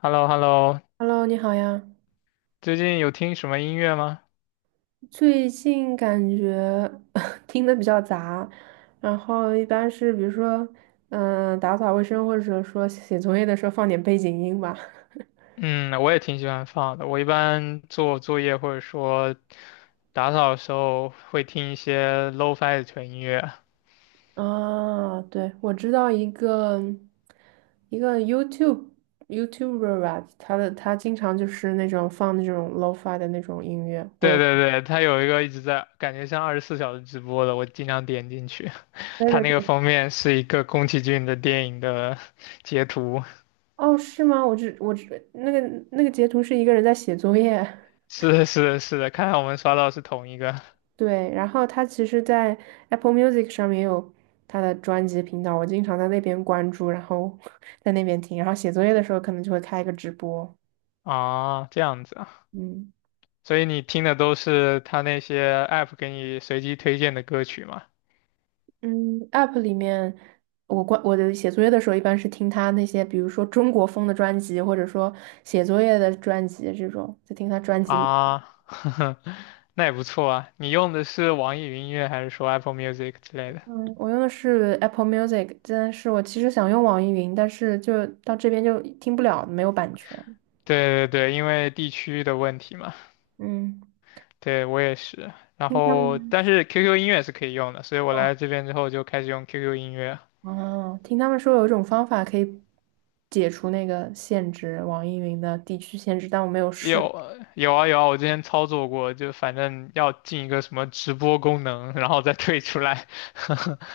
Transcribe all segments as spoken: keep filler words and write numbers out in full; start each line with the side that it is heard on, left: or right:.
left: h e l l o h e l l o
right: Hello，你好呀。
left: 最近有听什么音乐吗？
right: 最近感觉 听的比较杂，然后一般是比如说，嗯、打扫卫生或者说写作业的时候放点背景音吧。
left: 嗯，我也挺喜欢放的。我一般做作业或者说打扫的时候会听一些 lo-fi w 的纯音乐。
right: 啊，对，我知道一个一个 YouTube YouTuber 吧，他的他经常就是那种放那种 lo-fi 的那种音乐，我
left: 对
right: 有。
left: 对对，它有一个一直在，感觉像二十四小时直播的，我经常点进去。
right: 对
left: 它
right: 对
left: 那个
right: 对。
left: 封面是一个宫崎骏的电影的截图。
right: 哦，是吗？我只我只那个那个截图是一个人在写作业。
left: 是的，是的，是的，看来我们刷到是同一个
right: 对，然后他其实，在 Apple Music 上面也有他的专辑频道，我经常在那边关注，然后 在那边听，然后写作业的时候可能就会开一个直播。
left: 啊。这样子啊。
right: 嗯。
left: 所以你听的都是他那些 app 给你随机推荐的歌曲吗？
right: 嗯，App 里面，我关我的写作业的时候一般是听他那些，比如说中国风的专辑，或者说写作业的专辑这种，在听他专辑里。
left: 啊，呵呵，那也不错啊。你用的是网易云音乐还是说 Apple Music 之类的？
right: 嗯，我用的是 Apple Music，但是我其实想用网易云，但是就到这边就听不了，没有版权。
left: 对对对，因为地区的问题嘛。
right: 嗯，
left: 对，我也是。然
right: 听他
left: 后，
right: 们。
left: 但是 Q Q 音乐是可以用的，所以我来这边之后就开始用 Q Q 音乐。
right: 哦，听他们说有一种方法可以解除那个限制，网易云的地区限制，但我没有
left: 有
right: 试。
left: 有啊有啊，我之前操作过，就反正要进一个什么直播功能，然后再退出来，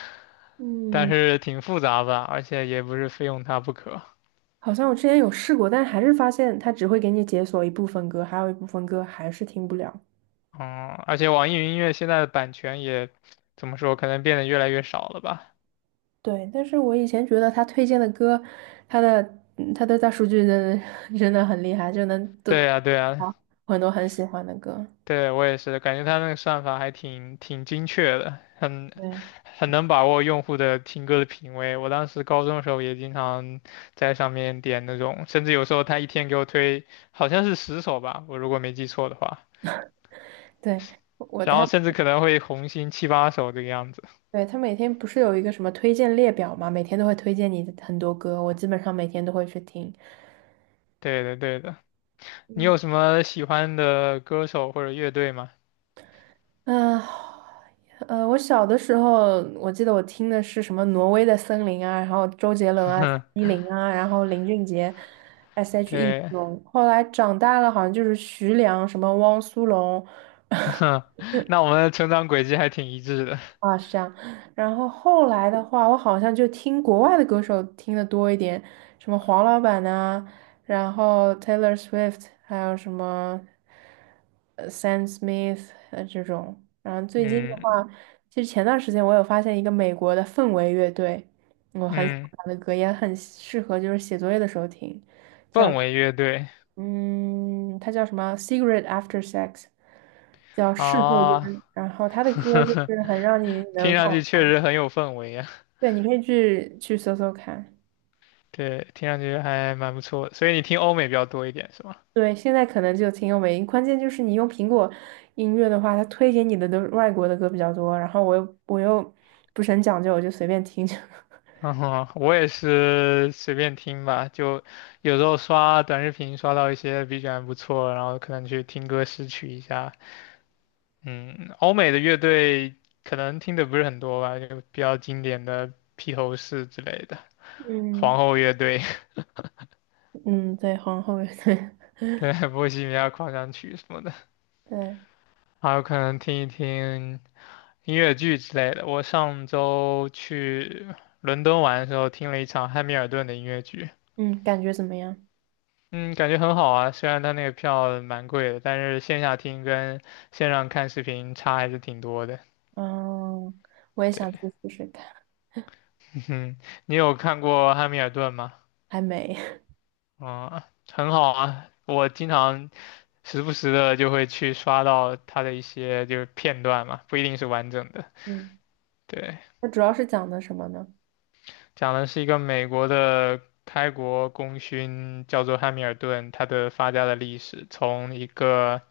left: 但
right: 嗯，
left: 是挺复杂吧，而且也不是非用它不可。
right: 好像我之前有试过，但还是发现它只会给你解锁一部分歌，还有一部分歌还是听不了。
left: 嗯，而且网易云音乐现在的版权也怎么说，可能变得越来越少了吧？
right: 对，但是我以前觉得他推荐的歌，他的嗯他的大数据真的 真的很厉害，就能都
left: 对呀，对呀，
right: 很多很喜欢的歌。
left: 对，我也是，感觉它那个算法还挺挺精确的，很
right: 对
left: 很能把握用户的听歌的品味。我当时高中的时候也经常在上面点那种，甚至有时候它一天给我推好像是十首吧，我如果没记错的话，
right: 对，我
left: 然
right: 他。
left: 后甚至可能会红心七八首这个样子。
right: 对，他每天不是有一个什么推荐列表嘛，每天都会推荐你的很多歌，我基本上每天都会去听。
left: 对的，对的。你
right: 嗯。
left: 有什么喜欢的歌手或者乐队吗？
right: 啊，呃，我小的时候，我记得我听的是什么《挪威的森林》啊，然后周杰伦啊、蔡依林啊，然后林俊杰、S H.E 这
left: 对。
right: 种。后来长大了，好像就是徐良、什么汪苏泷，
left: 哼，那我们的成长轨迹还挺一致的。
right: 啊，是这样。然后后来的话，我好像就听国外的歌手听的多一点，什么黄老板呐、然后 Taylor Swift，还有什么呃 Sam Smith 呃这种。然后最近的
left: 嗯
right: 话，其实前段时间我有发现一个美国的氛围乐队，我很喜欢
left: 嗯，
right: 他的歌，也很适合就是写作业的时候听。
left: 氛围乐队
right: 嗯，它叫什么 c i g a r e t After Sex，叫事后
left: 啊，
right: 烟。然后他的 歌就是很让你
left: 听
right: 难
left: 上去
right: 放。
left: 确实很有氛围呀。
right: 对，你可以去去搜搜看。
left: 对，听上去还蛮不错的，所以你听欧美比较多一点是吗？
right: 对，现在可能就挺有美音，关键就是你用苹果音乐的话，它推给你的都是外国的歌比较多，然后我又我又不是很讲究，我就随便听。
left: 嗯哼，我也是随便听吧，就有时候刷短视频刷到一些 B G M 不错，然后可能去听歌识曲一下。嗯，欧美的乐队可能听的不是很多吧，就比较经典的披头士之类的，皇
right: 嗯。
left: 后乐队。
right: 嗯，对，皇后，对
left: 对，《波西米亚狂想曲》什么的，
right: 对。
left: 还有可能听一听音乐剧之类的。我上周去伦敦玩的时候，听了一场汉密尔顿的音乐剧，
right: 嗯，感觉怎么样？
left: 嗯，感觉很好啊。虽然它那个票蛮贵的，但是线下听跟线上看视频差还是挺多的。
right: 嗯，我也
left: 对，
right: 想去试试看，
left: 嗯，你有看过汉密尔顿吗？
right: 还没。
left: 嗯，很好啊。我经常时不时的就会去刷到它的一些就是片段嘛，不一定是完整的。
right: 嗯，
left: 对，
right: 它主要是讲的什么呢？
left: 讲的是一个美国的开国功勋，叫做汉密尔顿，他的发家的历史，从一个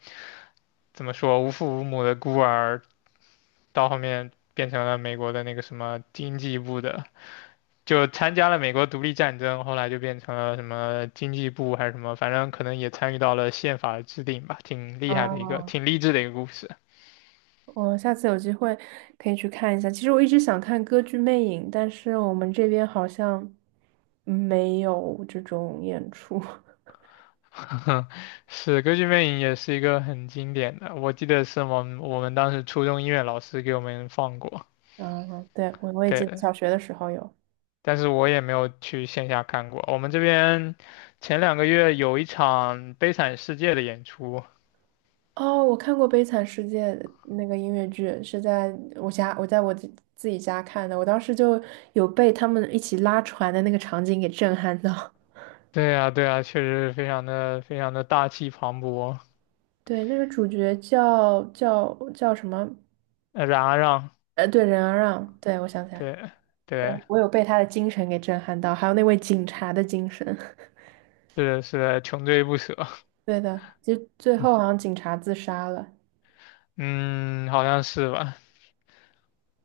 left: 怎么说无父无母的孤儿，到后面变成了美国的那个什么经济部的，就参加了美国独立战争，后来就变成了什么经济部还是什么，反正可能也参与到了宪法的制定吧，挺厉害的一个，
right: 啊。
left: 挺励志的一个故事。
right: 我下次有机会可以去看一下。其实我一直想看歌剧《魅影》，但是我们这边好像没有这种演出。
left: 是《歌剧魅影》也是一个很经典的，我记得是我们我们当时初中音乐老师给我们放过。
right: 嗯，对，我我也记得
left: 对，
right: 小学的时候有。
left: 但是我也没有去线下看过。我们这边前两个月有一场《悲惨世界》的演出，
right: 哦，我看过《悲惨世界》那个音乐剧，是在我家，我在我自自己家看的。我当时就有被他们一起拉船的那个场景给震撼到。
left: 对呀，对呀，确实非常的非常的大气磅礴，
right: 对，那个主角叫叫叫什么？
left: 呃冉阿让，
right: 呃，对，任阿让。对，我想起来。
left: 对
right: 呃
left: 对，
right: 我有被他的精神给震撼到，还有那位警察的精神。
left: 是的是的穷追不舍，
right: 对的，就最后好像警察自杀了，
left: 嗯，好像是吧，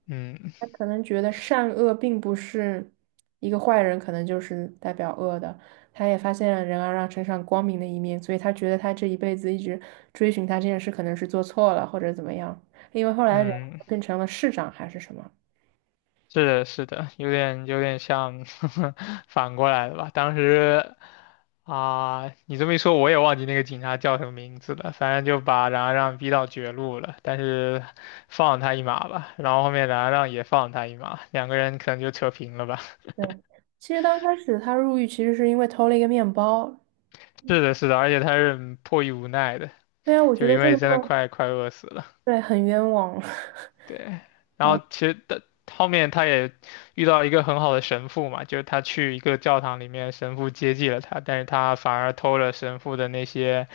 left: 嗯
right: 他可能觉得善恶并不是一个坏人，可能就是代表恶的。他也发现了人要让身上光明的一面，所以他觉得他这一辈子一直追寻他这件事，可能是做错了或者怎么样。因为后来人
left: 嗯。
right: 变成了市长还是什么？
left: 是的，是的，有点有点像 反过来的吧。当时啊、你这么一说，我也忘记那个警察叫什么名字了。反正就把冉阿让逼到绝路了，但是放了他一马吧。然后后面冉阿让也放了他一马，两个人可能就扯平了吧。
right: 对，其实刚开始他入狱其实是因为偷了一个面包。
left: 是的，是的，而且他是迫于无奈的，
right: 对啊，我觉
left: 就
right: 得
left: 因
right: 这
left: 为
right: 个
left: 真的
right: 就
left: 快快饿死了。
right: 对很冤枉。
left: 对，然后
right: 啊
left: 其实的后面他也遇到一个很好的神父嘛，就是他去一个教堂里面，神父接济了他，但是他反而偷了神父的那些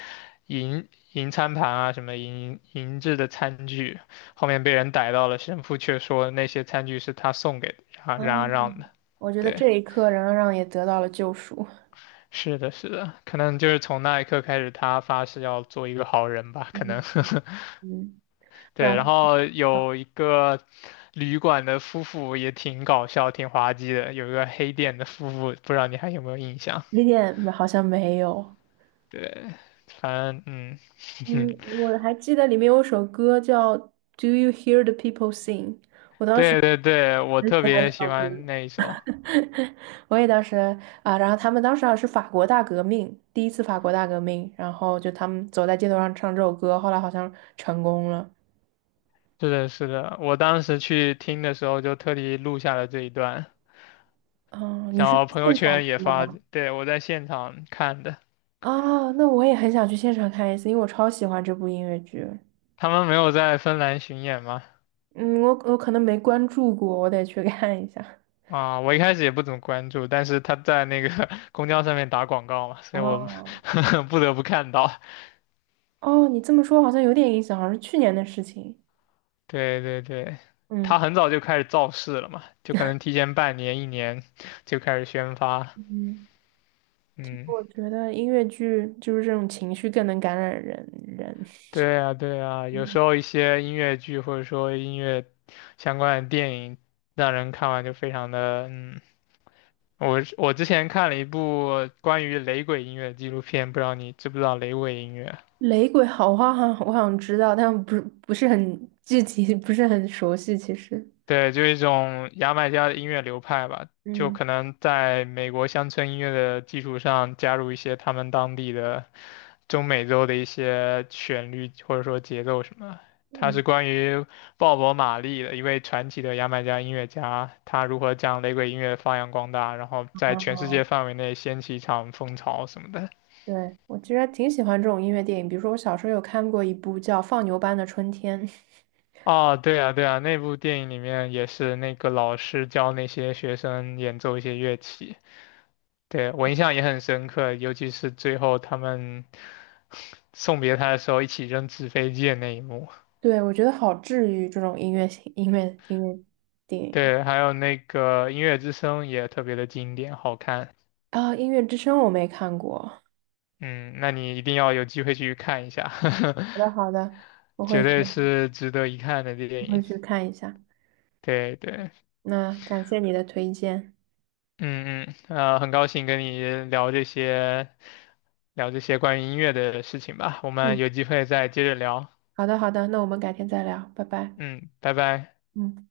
left: 银银餐盘啊，什么银银制的餐具，后面被人逮到了，神父却说那些餐具是他送给冉
right: 啊。
left: 冉阿让的。
right: 我觉得
left: 对，
right: 这一刻冉让让也得到了救赎。
left: 是的，是的，可能就是从那一刻开始，他发誓要做一个好人吧，可能
right: 嗯 嗯，
left: 对，
right: 然
left: 然
right: 后
left: 后
right: 啊，
left: 有一个旅馆的夫妇也挺搞笑、挺滑稽的，有一个黑店的夫妇，不知道你还有没有印象？
right: 雷点好像没有。
left: 对，反正嗯，
right: 嗯，我还记得里面有首歌叫《Do You Hear the People Sing》，我当时
left: 对对对，我
right: 喜
left: 特
right: 欢
left: 别
right: 这
left: 喜
right: 首
left: 欢
right: 歌。
left: 那一首。
right: 我也当时啊，然后他们当时好像是法国大革命，第一次法国大革命，然后就他们走在街头上唱这首歌，后来好像成功了。
left: 是的，是的，我当时去听的时候就特地录下了这一段，
right: 嗯，你
left: 然
right: 是
left: 后朋友
right: 现场
left: 圈也
right: 听的
left: 发，
right: 吗？
left: 对，我在现场看的。
right: 啊，那我也很想去现场看一次，因为我超喜欢这部音乐剧。
left: 他们没有在芬兰巡演吗？
right: 嗯，我我可能没关注过，我得去看一下。
left: 啊，我一开始也不怎么关注，但是他在那个 公交上面打广告嘛，所以我
right: 哦，
left: 不得不看到。
right: 哦，你这么说好像有点印象，好像是去年的事情。
left: 对对对，他
right: 嗯。
left: 很早就开始造势了嘛，就可能提前半年、一年 就开始宣发。
right: 嗯，其实
left: 嗯，
right: 我觉得音乐剧就是这种情绪更能感染人人。
left: 对啊对啊，有
right: 嗯
left: 时候一些音乐剧或者说音乐相关的电影，让人看完就非常的嗯。我我之前看了一部关于雷鬼音乐的纪录片，不知道你知不知道雷鬼音乐？
right: 雷鬼好花好像我好像知道，但不是不是很具体，不是很熟悉。其实，
left: 对，就一种牙买加的音乐流派吧，就
right: 嗯
left: 可能在美国乡村音乐的基础上，加入一些他们当地的中美洲的一些旋律或者说节奏什么他它
right: 嗯，
left: 是关于鲍勃·马利的一位传奇的牙买加音乐家，他如何将雷鬼音乐发扬光大，然后在全
right: 哦，
left: 世界范围内掀起一场风潮什么的。
right: 对，我其实还挺喜欢这种音乐电影，比如说我小时候有看过一部叫《放牛班的春天》。
left: 哦，对啊，对啊，那部电影里面也是那个老师教那些学生演奏一些乐器。对，我印象也很深刻，尤其是最后他们 送别他的时候一起扔纸飞机的那一幕。
right: 对，我觉得好治愈这种音乐性音乐音乐电影
left: 对，还有那个《音乐之声》也特别的经典，好看。
right: 啊，《音乐之声》我没看过。好
left: 嗯，那你一定要有机会去看一下，
right: 的，好的，我会
left: 绝
right: 去
left: 对是值得一看的电
right: 我会
left: 影。
right: 去看一下。
left: 对对，
right: 那感谢你的推荐。
left: 嗯嗯，呃，很高兴跟你聊这些，聊这些关于音乐的事情吧。我们
right: 嗯，
left: 有机会再接着聊。
right: 好的，好的，那我们改天再聊，拜拜。
left: 嗯，拜拜。
right: 嗯。